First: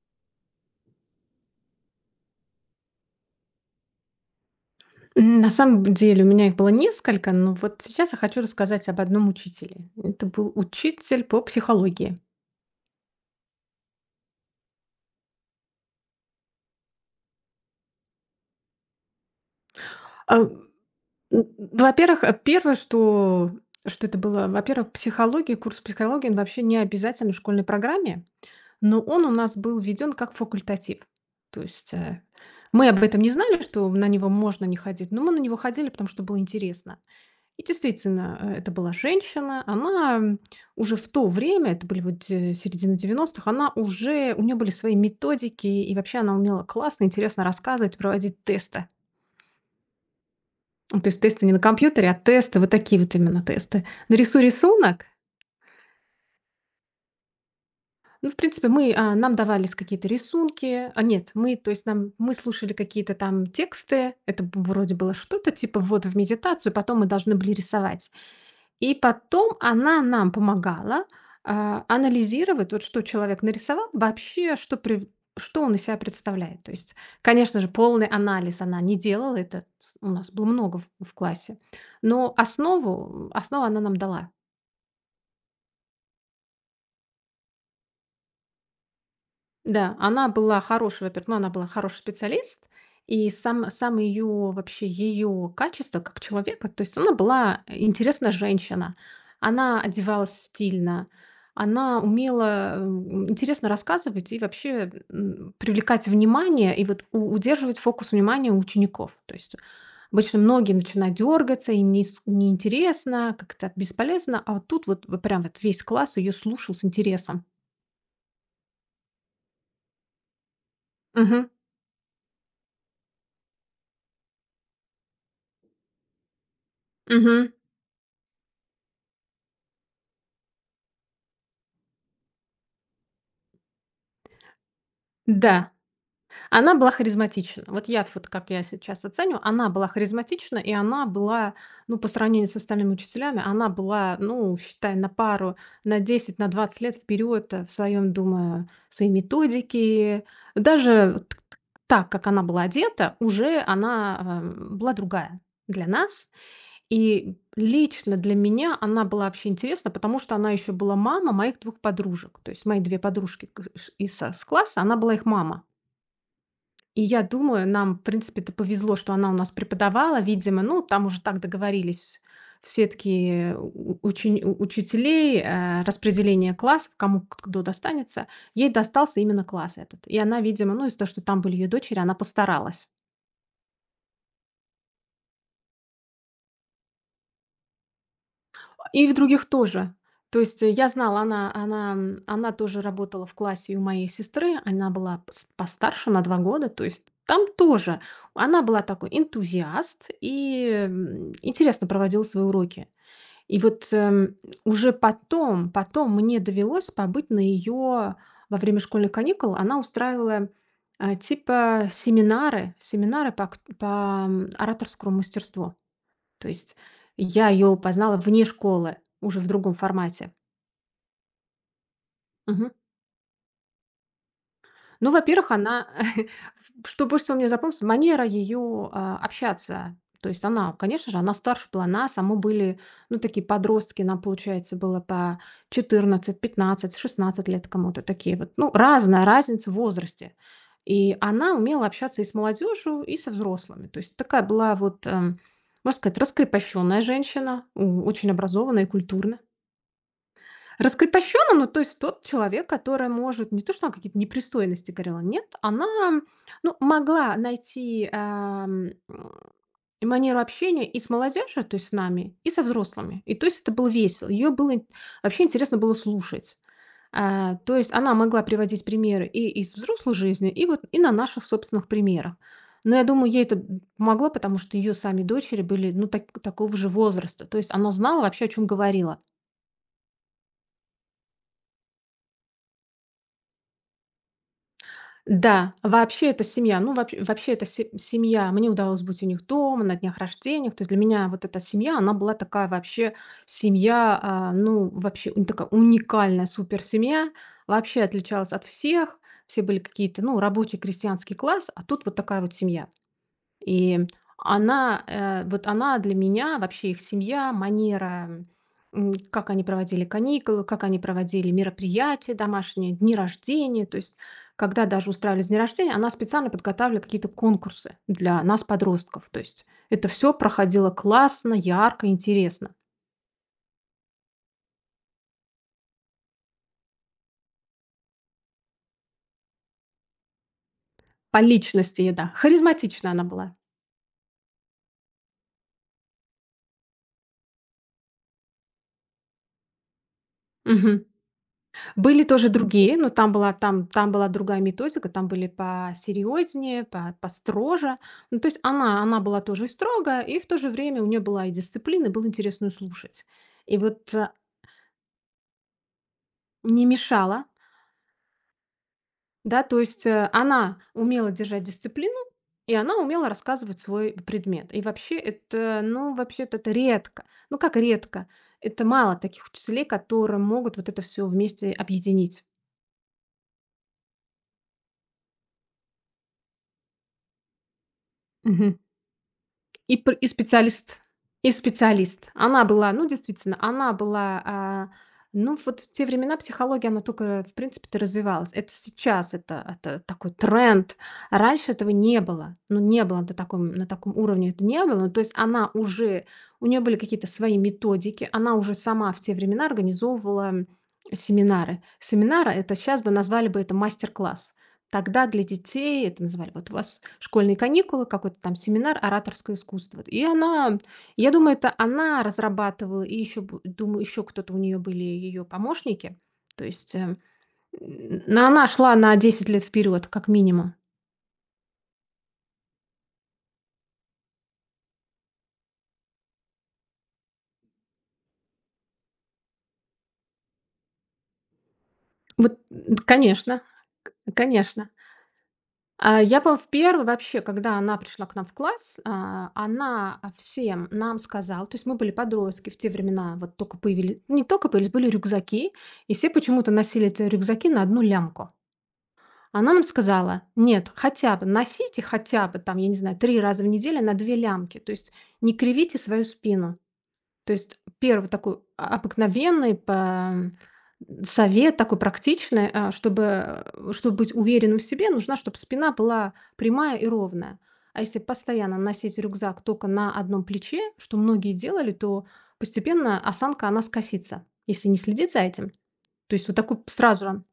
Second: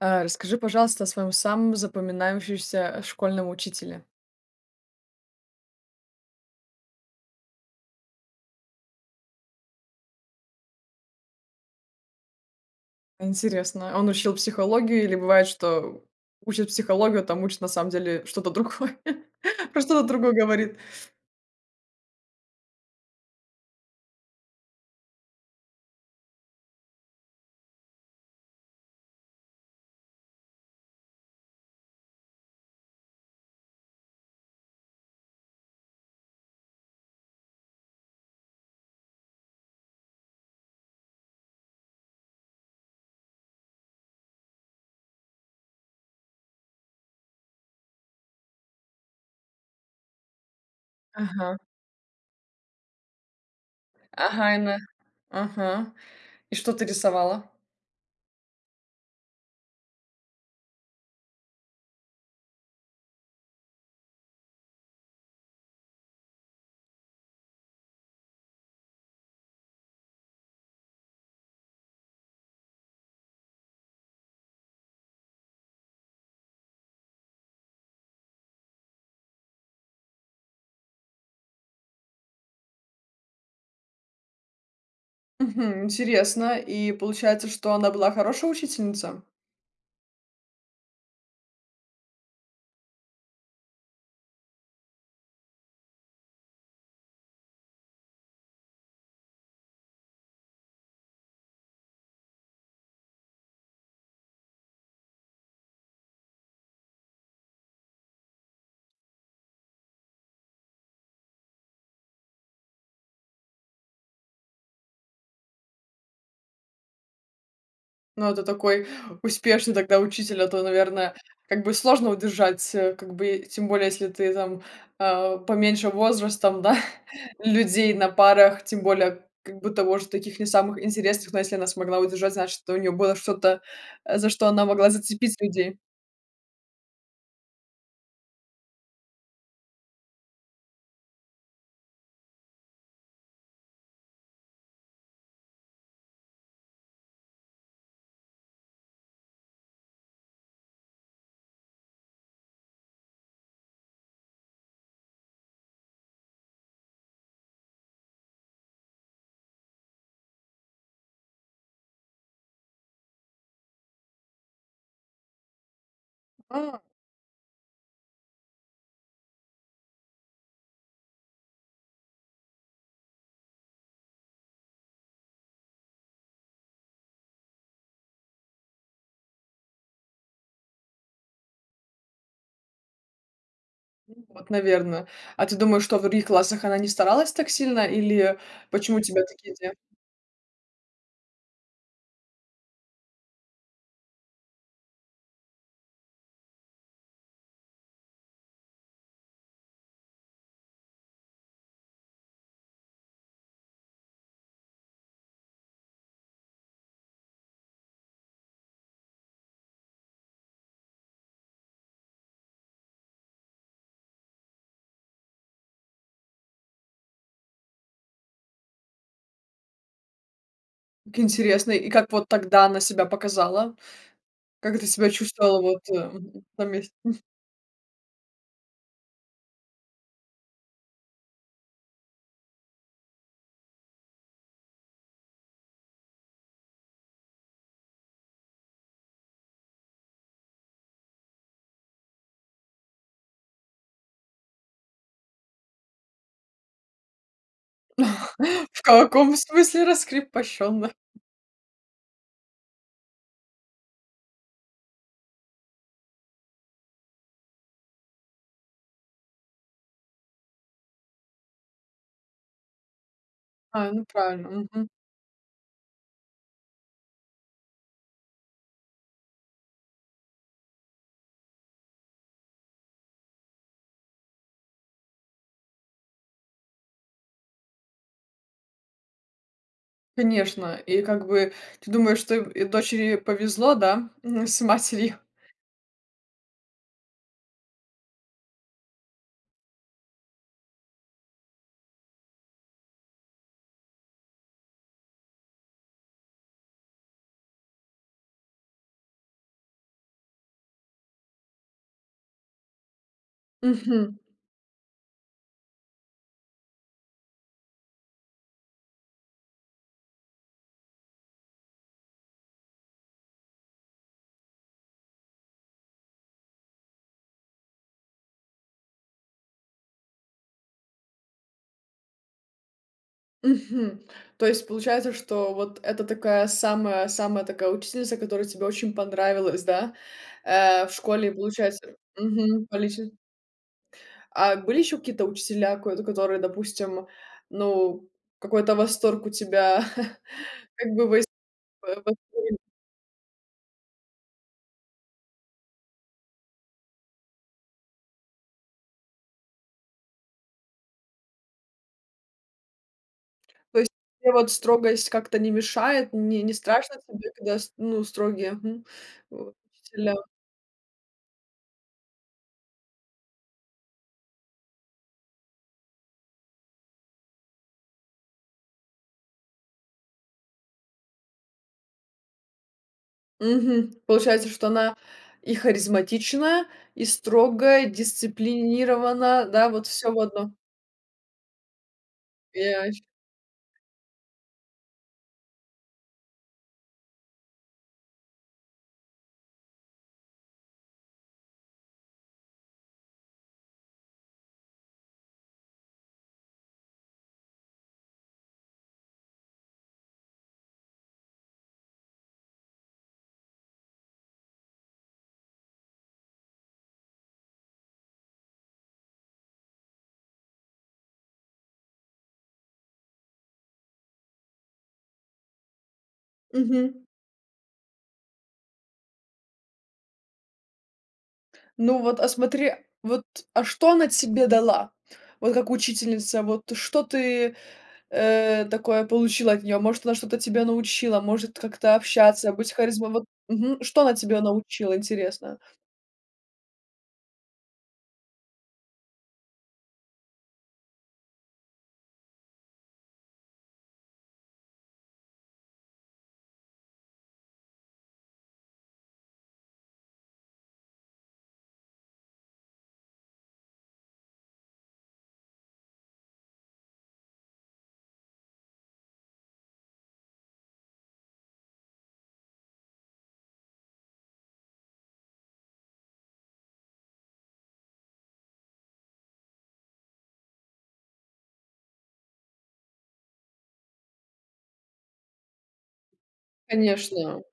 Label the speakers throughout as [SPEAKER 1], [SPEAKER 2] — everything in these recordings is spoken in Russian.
[SPEAKER 1] Расскажи, пожалуйста, о своем самом запоминающемся школьном учителе.
[SPEAKER 2] На самом деле у меня их было несколько, но вот сейчас я хочу рассказать об одном учителе. Это был учитель по психологии.
[SPEAKER 1] Интересно, он учил психологию или бывает, что учит психологию, а там учит на самом деле что-то другое? Про что-то другое
[SPEAKER 2] А,
[SPEAKER 1] говорит.
[SPEAKER 2] во-первых, первое, что это было, во-первых, психология, курс психологии, он вообще не обязателен в школьной программе, но он у нас был введен как факультатив. То есть, мы об этом не знали, что на него можно не ходить, но мы на него ходили, потому что было интересно. И действительно, это была женщина. Она, уже в то время, это были середина 90-х, она уже у нее были свои методики, и вообще она умела классно, интересно рассказывать, проводить тесты. Ну, то есть тесты не
[SPEAKER 1] Ага.
[SPEAKER 2] на компьютере, а тесты, вот такие вот именно тесты. «Нарисуй
[SPEAKER 1] Ага, и
[SPEAKER 2] рисунок».
[SPEAKER 1] Ага. И что ты рисовала?
[SPEAKER 2] Ну, в принципе, нам давались какие-то рисунки. А, нет, то есть нам мы слушали какие-то там тексты. Это б вроде было что-то типа вот в медитацию, потом мы должны были рисовать. И потом она нам помогала, анализировать, вот что человек нарисовал, вообще, что он из себя представляет. То есть, конечно же, полный анализ она не делала, это с у нас было много в классе, но основу, основу она нам дала.
[SPEAKER 1] Интересно. И получается, что она была хорошая учительница?
[SPEAKER 2] Да, она была хорошая, во-первых, ну, она была хороший специалист, и сам ее, вообще ее качество как человека, то есть она была интересная женщина, она одевалась стильно, она умела интересно рассказывать и вообще привлекать внимание и вот удерживать фокус внимания у учеников. То есть обычно многие начинают дергаться, и не, неинтересно, как-то бесполезно, а вот тут вот, вот прям вот весь класс ее слушал с интересом.
[SPEAKER 1] Ну, это такой успешный тогда учитель, а то, наверное,
[SPEAKER 2] Мгм.
[SPEAKER 1] как бы сложно удержать, как бы, тем более, если ты там, поменьше возрастом, да,
[SPEAKER 2] Мгм.
[SPEAKER 1] людей на парах, тем более, как бы того же таких не самых интересных, но если она смогла удержать, значит, у нее было что-то, за что она могла зацепить
[SPEAKER 2] Да.
[SPEAKER 1] людей.
[SPEAKER 2] Она была харизматична. Вот как я сейчас оценю, она была харизматична, и она была, ну, по сравнению с остальными учителями, она была, ну, считай, на пару, на 10 на 20 лет вперед думаю, своей методике. Даже вот так, как она была одета, уже она была другая для нас. И лично для меня она была вообще интересна, потому что она еще была мама моих двух подружек. То есть мои две подружки с класса, она была их мама.
[SPEAKER 1] А,
[SPEAKER 2] И я думаю, нам, в принципе-то, повезло, что она у нас преподавала, видимо, ну, там уже так договорились все такие учителей, распределение классов, кому кто достанется. Ей достался именно класс этот. И она, видимо, ну, из-за того, что там были ее дочери, она постаралась.
[SPEAKER 1] ну вот, наверное. А ты думаешь, что в других классах она не старалась так сильно, или почему у
[SPEAKER 2] И в
[SPEAKER 1] тебя
[SPEAKER 2] других
[SPEAKER 1] такие те
[SPEAKER 2] тоже. То есть, я знала, она тоже работала в классе и у моей сестры, она была пс постарше на 2 года, то есть там тоже она была такой энтузиаст и, интересно проводила свои уроки. И вот, уже потом мне довелось побыть на ее во время школьных каникул она устраивала, типа семинары по ораторскому мастерству. То есть я ее познала вне школы, уже в другом формате.
[SPEAKER 1] интересные, и как вот тогда
[SPEAKER 2] Мгм.
[SPEAKER 1] она себя показала? Как ты
[SPEAKER 2] Ну,
[SPEAKER 1] себя
[SPEAKER 2] во-первых,
[SPEAKER 1] чувствовала вот,
[SPEAKER 2] она,
[SPEAKER 1] на
[SPEAKER 2] в
[SPEAKER 1] месте?
[SPEAKER 2] что больше всего мне запомнилось, манера ее общаться. То есть она, конечно же, она старше была нас, а мы были, ну, такие подростки. Нам, получается, было по 14, 15, 16 лет кому-то. Такие вот, ну, разная разница в возрасте. И она умела общаться и с молодежью, и со взрослыми. То есть такая была вот, можно сказать, раскрепощенная женщина, очень
[SPEAKER 1] В
[SPEAKER 2] образованная и
[SPEAKER 1] каком
[SPEAKER 2] культурная.
[SPEAKER 1] смысле раскрепощенно?
[SPEAKER 2] Раскрепощённая, ну, то есть тот человек, который может не то, что она какие-то непристойности говорила, нет, она, ну, могла найти, манеру общения и с молодежью, то есть с нами, и со взрослыми. И то есть это было
[SPEAKER 1] Ну
[SPEAKER 2] весело. Её
[SPEAKER 1] правильно,
[SPEAKER 2] было ин
[SPEAKER 1] мгм.
[SPEAKER 2] Вообще интересно было слушать. А, то есть она могла приводить примеры и из взрослой жизни, и вот и на наших собственных примерах. Но я думаю, ей это, помогло, потому что её сами дочери были, ну, такого же возраста. То есть она знала вообще, о чём говорила.
[SPEAKER 1] Конечно. И как бы ты думаешь, что и дочери повезло, да, с матерью?
[SPEAKER 2] Да, вообще это семья. Ну, вообще это се семья. Мне удалось быть у них дома, на днях рождениях. То есть для меня вот эта семья, она была такая вообще семья, ну, вообще у такая уникальная суперсемья. Вообще отличалась от всех. Все были какие-то, ну, рабочий крестьянский класс, а тут вот такая вот семья. И
[SPEAKER 1] Мгм,
[SPEAKER 2] вот она для меня, вообще их семья, манера, как они проводили каникулы, как они проводили мероприятия домашние, дни рождения. То есть, когда даже устраивались дни рождения, она специально подготавливала какие-то конкурсы для нас, подростков. То есть, это все проходило классно, ярко, интересно.
[SPEAKER 1] мгм. То есть получается, что вот это такая самая самая такая учительница, которая тебе очень понравилась, да, в школе,
[SPEAKER 2] По
[SPEAKER 1] получается.
[SPEAKER 2] личности, и да,
[SPEAKER 1] Мгм, по
[SPEAKER 2] харизматична
[SPEAKER 1] личн
[SPEAKER 2] она была.
[SPEAKER 1] А были еще какие-то учителя, ко которые, допустим, ну, какой-то восторг у тебя. как
[SPEAKER 2] Мгм.
[SPEAKER 1] бы вось
[SPEAKER 2] Были тоже другие, но там была другая методика, там были посерьезнее, по построже. Ну, то есть она была тоже и строгая, и в то же время у нее была и дисциплина, и было интересно её слушать. И
[SPEAKER 1] То есть
[SPEAKER 2] вот,
[SPEAKER 1] тебе вот строгость как-то не мешает? Не
[SPEAKER 2] не
[SPEAKER 1] страшно тебе,
[SPEAKER 2] мешала,
[SPEAKER 1] когда с ну, строгие, вот
[SPEAKER 2] да, то есть,
[SPEAKER 1] учителя?
[SPEAKER 2] она умела держать дисциплину, и она умела рассказывать свой предмет. И вообще это, ну, вообще-то это редко. Ну, как редко? Это мало таких учителей, которые могут вот это все вместе объединить.
[SPEAKER 1] Мгм. Получается, что она и харизматичная, и строгая, дисциплинирована, да, вот
[SPEAKER 2] И пр
[SPEAKER 1] все в
[SPEAKER 2] и
[SPEAKER 1] одном.
[SPEAKER 2] специалист, и специалист. Она
[SPEAKER 1] Я
[SPEAKER 2] была,
[SPEAKER 1] ч
[SPEAKER 2] ну, действительно, она была, ну, вот в те времена психология, она только, в принципе-то, развивалась. Это сейчас, это такой тренд. Раньше этого не было. Ну, не было на таком уровне, это не было. Ну, то есть она уже у нее были какие-то свои методики, она уже сама в те времена организовывала семинары. Семинары- это сейчас бы назвали бы это мастер-класс. Тогда для детей это называли: «Вот у вас школьные каникулы, какой-то там семинар «Ораторское искусство». И она, я думаю, это она разрабатывала, и еще, б думаю, еще кто-то, у нее были ее помощники. То
[SPEAKER 1] Мгм.
[SPEAKER 2] есть, н она шла на 10 лет вперед, как минимум.
[SPEAKER 1] Ну вот, а смотри, вот, а что она тебе дала? Вот как учительница, вот что ты, такое получила от нее. Может, она что-то тебя научила, может, как-то общаться,
[SPEAKER 2] Вот, конечно,
[SPEAKER 1] мгм. Что она тебя
[SPEAKER 2] конечно.
[SPEAKER 1] научила, интересно?
[SPEAKER 2] А, я был в первый вообще, когда она пришла к нам в класс, она, всем нам сказала, то есть мы были подростки в те времена, вот только появились, не только появились, были рюкзаки, и все почему-то носили эти рюкзаки на одну лямку. Она нам сказала: «Нет, хотя бы носите хотя бы там, я не знаю, 3 раза в неделю на 2 лямки, то есть не кривите свою спину». То есть первый такой обыкновенный по Совет такой практичный, чтобы быть уверенным в себе, нужна, чтобы спина была прямая и ровная. А если постоянно носить рюкзак только на одном плече, что многие делали, то постепенно осанка, она скосится, если не следить за этим. То есть вот такой сразу же,
[SPEAKER 1] Конечно,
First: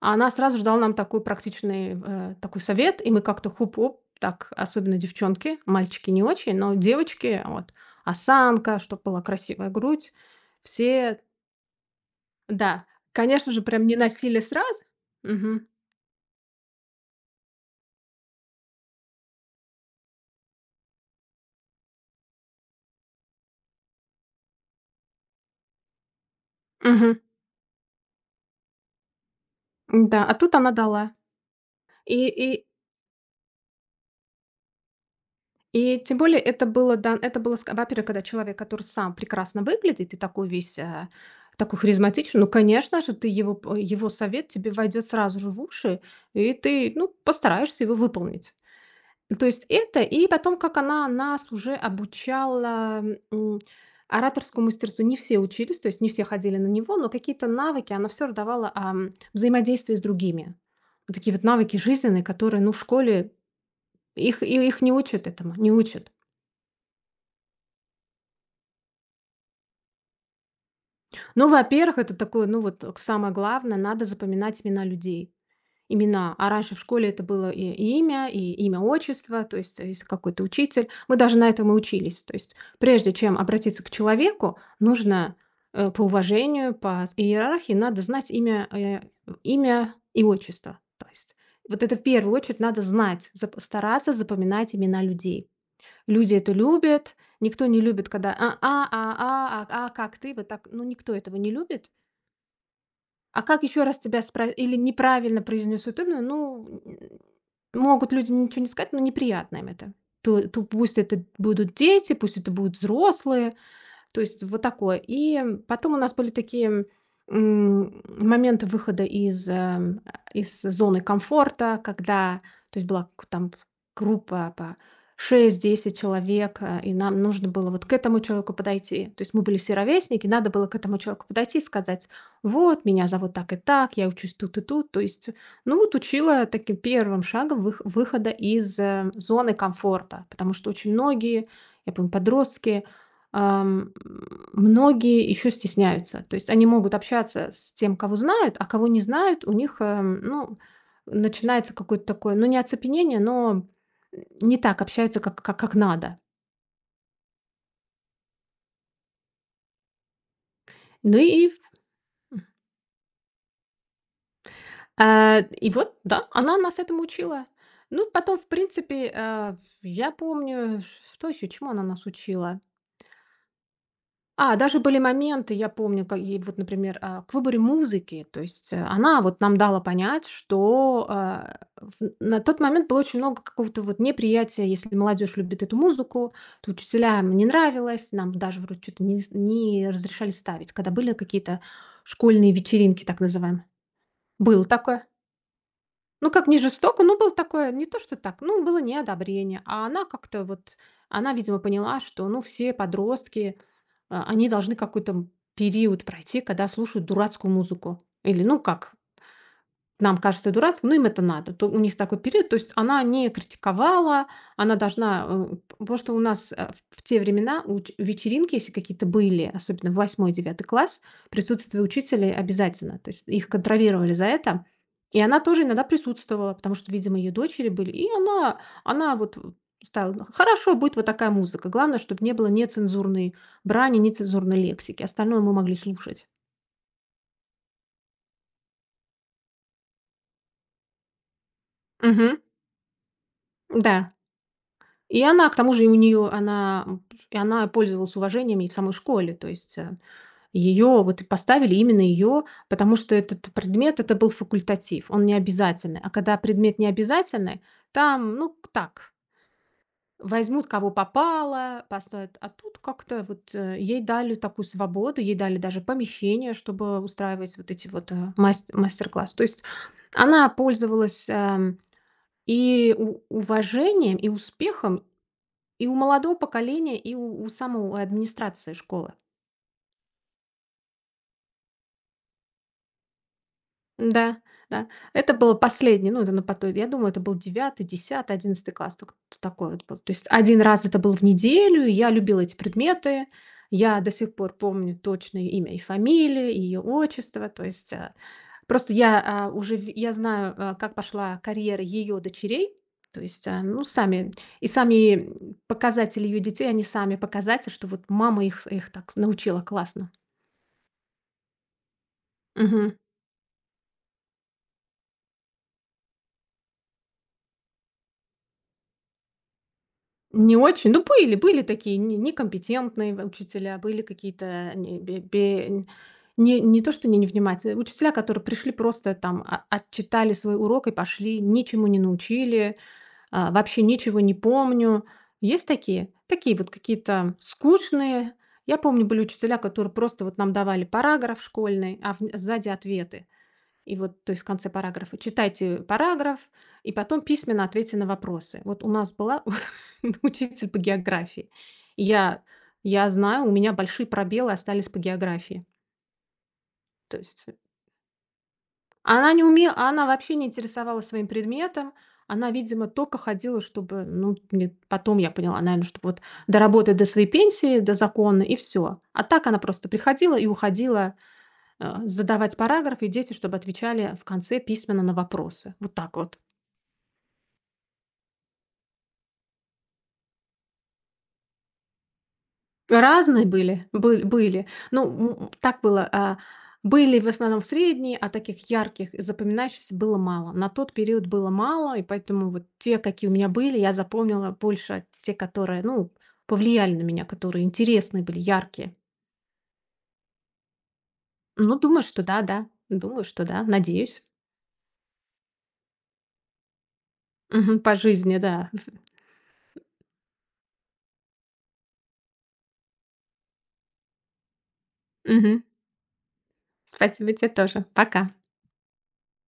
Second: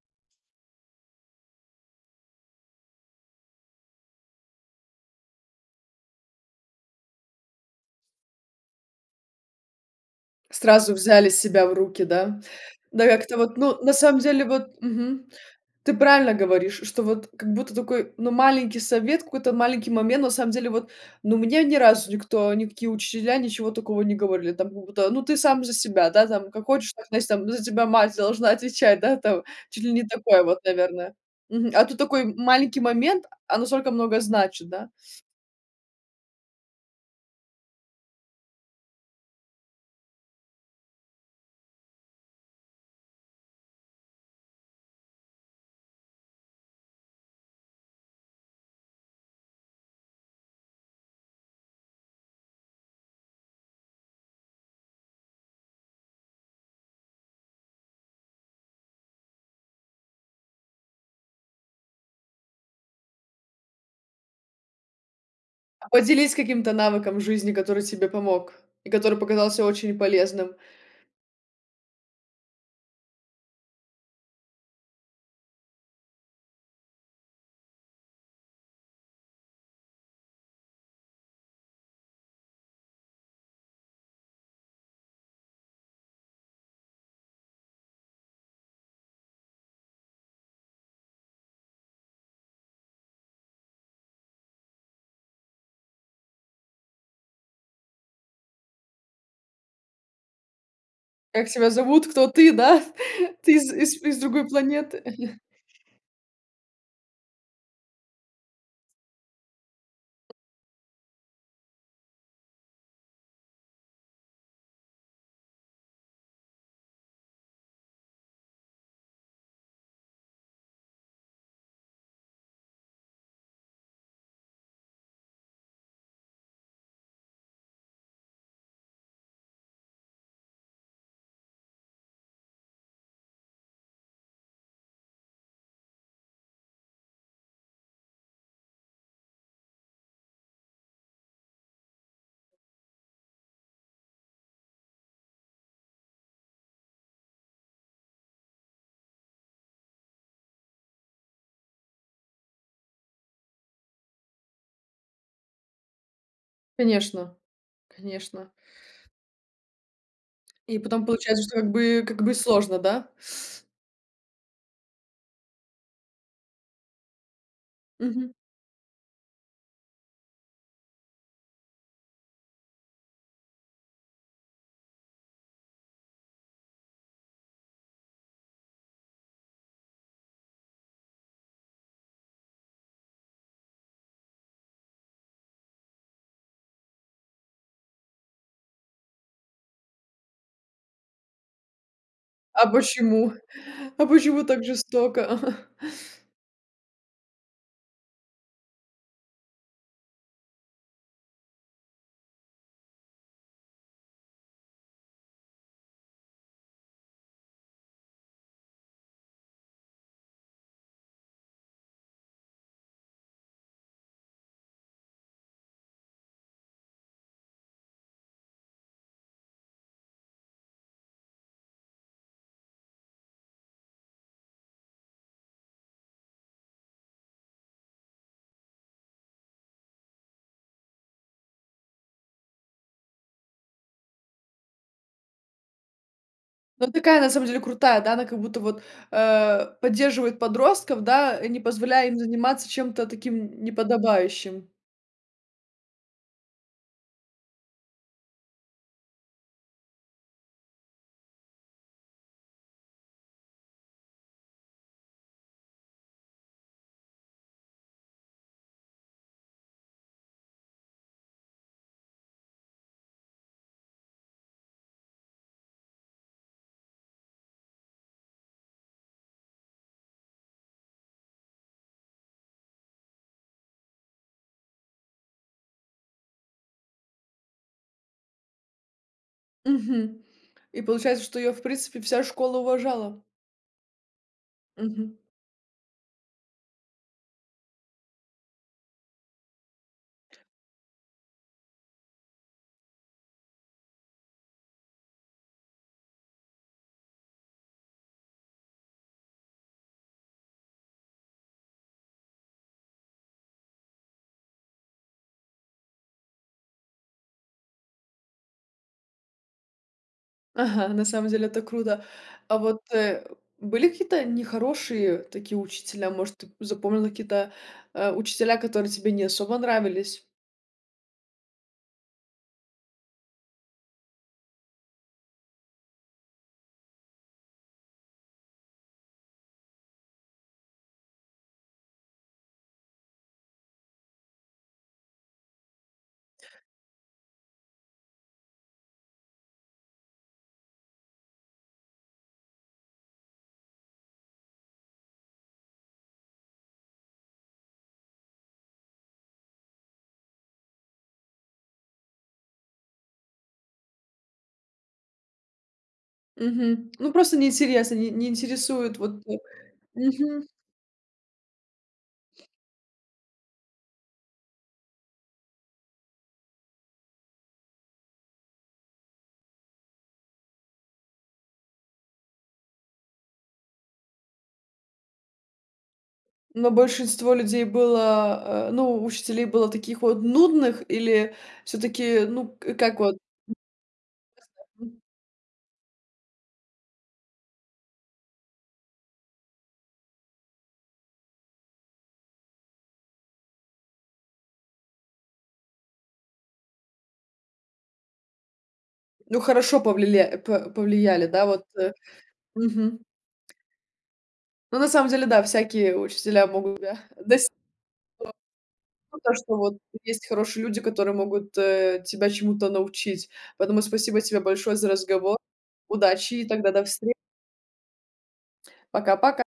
[SPEAKER 2] она сразу же дала нам такой практичный такой совет, и мы как-то хуп-оп, так, особенно девчонки, мальчики не очень, но девочки, вот, осанка, чтобы была красивая грудь,
[SPEAKER 1] сразу
[SPEAKER 2] все
[SPEAKER 1] взяли себя в руки, да?
[SPEAKER 2] да,
[SPEAKER 1] Да, как-то
[SPEAKER 2] конечно
[SPEAKER 1] вот,
[SPEAKER 2] же,
[SPEAKER 1] ну,
[SPEAKER 2] прям
[SPEAKER 1] на
[SPEAKER 2] не
[SPEAKER 1] самом
[SPEAKER 2] насилие
[SPEAKER 1] деле вот,
[SPEAKER 2] сразу. Мгм.
[SPEAKER 1] ты правильно говоришь, что вот как будто такой, ну, маленький совет, какой-то маленький момент, на самом деле вот, ну, мне ни разу никто, никакие учителя ничего такого не говорили, там, как будто, ну, ты сам за себя, да, там, как хочешь, так,
[SPEAKER 2] Мгм.
[SPEAKER 1] значит, там, за тебя мать должна отвечать, да, там, чуть ли не
[SPEAKER 2] Да, а
[SPEAKER 1] такое
[SPEAKER 2] тут
[SPEAKER 1] вот,
[SPEAKER 2] она дала.
[SPEAKER 1] наверное. Мгм. А тут такой
[SPEAKER 2] И и
[SPEAKER 1] маленький момент, а настолько много значит, да?
[SPEAKER 2] и тем более это было да, это было ска во-первых, когда человек, который сам прекрасно выглядит и такой весь, такой харизматичный, ну, конечно же, ты его п его совет тебе войдет сразу же в уши, и ты, ну, постараешься его выполнить. То есть это, и потом, как она нас уже обучала, м, ораторскому мастерству. Не все учились, то есть не все ходили на него, но какие-то навыки она все р давала с другими. Вот такие вот навыки жизненные, которые, ну, в школе их не учат этому, не учат.
[SPEAKER 1] Поделись каким-то навыком жизни, который тебе помог и который показался очень полезным.
[SPEAKER 2] Ну, во-первых, это такое, ну, вот, самое главное, надо запоминать имена людей. Имена, а раньше в школе это было и имя, и имя отчество, то есть если какой-то учитель. Мы даже на этом и учились. То есть прежде чем обратиться к человеку, нужно по уважению, по иерархии надо знать имя, имя и отчество. То есть вот это в первую очередь надо знать, стараться запоминать имена людей. Люди это любят, никто не любит, когда как ты, вот так, ну никто этого
[SPEAKER 1] Как
[SPEAKER 2] не
[SPEAKER 1] тебя
[SPEAKER 2] любит.
[SPEAKER 1] зовут? Кто ты, да?
[SPEAKER 2] А
[SPEAKER 1] Ты
[SPEAKER 2] как
[SPEAKER 1] из
[SPEAKER 2] еще раз
[SPEAKER 1] из из
[SPEAKER 2] тебя спро
[SPEAKER 1] другой
[SPEAKER 2] или
[SPEAKER 1] планеты?
[SPEAKER 2] неправильно произнесут имя, ну, могут люди ничего не сказать, но неприятно им это. То пусть это будут дети, пусть это будут взрослые. То есть вот такое. И потом у нас были такие, моменты выхода из зоны комфорта, когда, то есть была к там группа по 6-10 человек, и нам нужно было вот к этому человеку подойти. То есть мы были все ровесники, надо было к этому человеку подойти и сказать, вот, меня зовут так и так, я учусь тут и тут. То есть, ну вот учила таким первым шагом выхода из зоны комфорта, потому что очень многие, я помню, подростки, Ам, многие еще стесняются. То есть они могут общаться с тем, кого знают, а кого не знают, у них, ну, начинается какое-то такое, ну, не оцепенение, но не так общаются, как надо.
[SPEAKER 1] Конечно, конечно. И потом
[SPEAKER 2] Ну
[SPEAKER 1] получается,
[SPEAKER 2] и,
[SPEAKER 1] что как бы сложно, да?
[SPEAKER 2] и вот, да, она нас этому учила. Ну,
[SPEAKER 1] Мгм.
[SPEAKER 2] потом, в принципе, я помню, что еще, чему она нас учила. А, даже были моменты, я помню, как и вот, например, к выборе музыки. То есть, она вот нам дала понять, что, в на тот момент было очень много какого-то вот неприятия, если молодежь любит эту музыку, то учителям не нравилось, нам даже вроде что то не разрешали ставить, когда были какие-то школьные
[SPEAKER 1] А
[SPEAKER 2] вечеринки, так
[SPEAKER 1] почему?
[SPEAKER 2] называемые.
[SPEAKER 1] А почему
[SPEAKER 2] Было
[SPEAKER 1] так
[SPEAKER 2] такое.
[SPEAKER 1] жестоко?
[SPEAKER 2] Ну, как не жестоко, но было такое, не то что так, ну, было неодобрение. А она как-то вот, она, видимо, поняла, что, ну, все подростки они должны какой-то, период пройти, когда слушают дурацкую музыку. Или, ну, как, нам кажется дурацким, но им это надо. То у них такой период. То есть она не критиковала, она должна, потому что у нас, в те времена уч вечеринки, если какие-то были, особенно в восьмой-девятый класс, присутствие учителей обязательно. То есть их контролировали за это. И она тоже иногда присутствовала, потому что, видимо, ее дочери были. И она вот в ставила: "Хорошо, будет вот такая музыка. Главное, чтобы не было нецензурной брани, нецензурной лексики. Остальное мы могли слушать".
[SPEAKER 1] Ну, такая, на самом деле, крутая, да, она как будто вот, поддерживает подростков, да, не позволяя им
[SPEAKER 2] Мгм.
[SPEAKER 1] заниматься чем-то таким
[SPEAKER 2] Да.
[SPEAKER 1] неподобающим.
[SPEAKER 2] И она, к тому же, и у нее она м, и она пользовалась уважением и в самой школе. То есть, ее вот и поставили именно ее, потому что этот предмет - это был факультатив, он не обязательный. А когда предмет не обязательный, там, ну, к так, возьмут кого попало, поставят. А тут как-то вот, ей дали такую свободу, ей дали даже помещение, чтобы устраивать вот эти вот, мастер-классы. То есть она пользовалась, и у уважением, и успехом, и у молодого поколения, и у самой администрации школы.
[SPEAKER 1] Мгм. И получается, что ее в принципе, вся школа уважала.
[SPEAKER 2] Да, да.
[SPEAKER 1] Мгм.
[SPEAKER 2] Это было последнее, ну, это на потом, я думаю, это был девятый, десятый, одиннадцатый класс, только т такое вот было. То есть один раз это было в неделю, и я любила эти предметы. Я до сих пор помню точное имя и фамилию, и ее отчество. То есть, просто уже в я знаю, как пошла карьера ее дочерей. То есть, ну, сами, показатели ее детей, они сами показатели, что вот мама их так научила классно.
[SPEAKER 1] Ага, на самом деле это круто. А вот,
[SPEAKER 2] Мгм.
[SPEAKER 1] были какие-то нехорошие такие учителя? Может, ты запомнила какие-то, учителя, которые тебе не особо нравились?
[SPEAKER 2] Не очень. Ну, были такие не некомпетентные в учителя, были какие-то не то, что не невнимательные, учителя, которые пришли просто там, отчитали свой урок и пошли, ничему не научили, вообще ничего не помню. Есть такие? Такие вот какие-то скучные. Я помню, были учителя, которые просто вот нам давали параграф школьный, а в сзади ответы. И вот, то есть в конце параграфа читайте параграф и потом письменно ответьте на вопросы. Вот у нас была учитель по географии. И я знаю, у меня большие пробелы остались по географии.
[SPEAKER 1] Мгм. Ну,
[SPEAKER 2] То
[SPEAKER 1] просто
[SPEAKER 2] есть
[SPEAKER 1] неинтересно, не интересует вот,
[SPEAKER 2] она
[SPEAKER 1] э
[SPEAKER 2] не умела, она вообще не
[SPEAKER 1] Мгм.
[SPEAKER 2] интересовалась своим предметом. Она, видимо, только ходила, чтобы, ну, мне потом я поняла, наверное, чтобы вот доработать до своей пенсии, до закона и все. А так она просто приходила и уходила задавать параграф, и дети, чтобы отвечали в конце письменно на вопросы. Вот так вот.
[SPEAKER 1] Но большинство людей было, ну, учителей было таких вот нудных или все таки ну, к как вот,
[SPEAKER 2] Разные были, бы были. Ну, так было, были в основном средние, а таких ярких, и запоминающихся было мало. На тот период было мало, и поэтому вот те, какие у меня были, я запомнила больше те, которые, ну, повлияли на меня, которые интересные были, яркие.
[SPEAKER 1] ну, хорошо повлиля повлияли, да, вот,
[SPEAKER 2] Ну,
[SPEAKER 1] э?
[SPEAKER 2] думаю, что да, да.
[SPEAKER 1] Мгм.
[SPEAKER 2] Думаю, что да. Надеюсь.
[SPEAKER 1] Ну, на самом деле, да, всякие учителя могут, да.
[SPEAKER 2] Мгм. По жизни, да.
[SPEAKER 1] Круто, что вот есть хорошие люди, которые могут, тебя чему-то научить. Поэтому спасибо тебе большое за разговор.
[SPEAKER 2] Мгм.
[SPEAKER 1] Удачи и тогда до встречи.
[SPEAKER 2] Спасибо тебе тоже. Пока.
[SPEAKER 1] Пока-пока.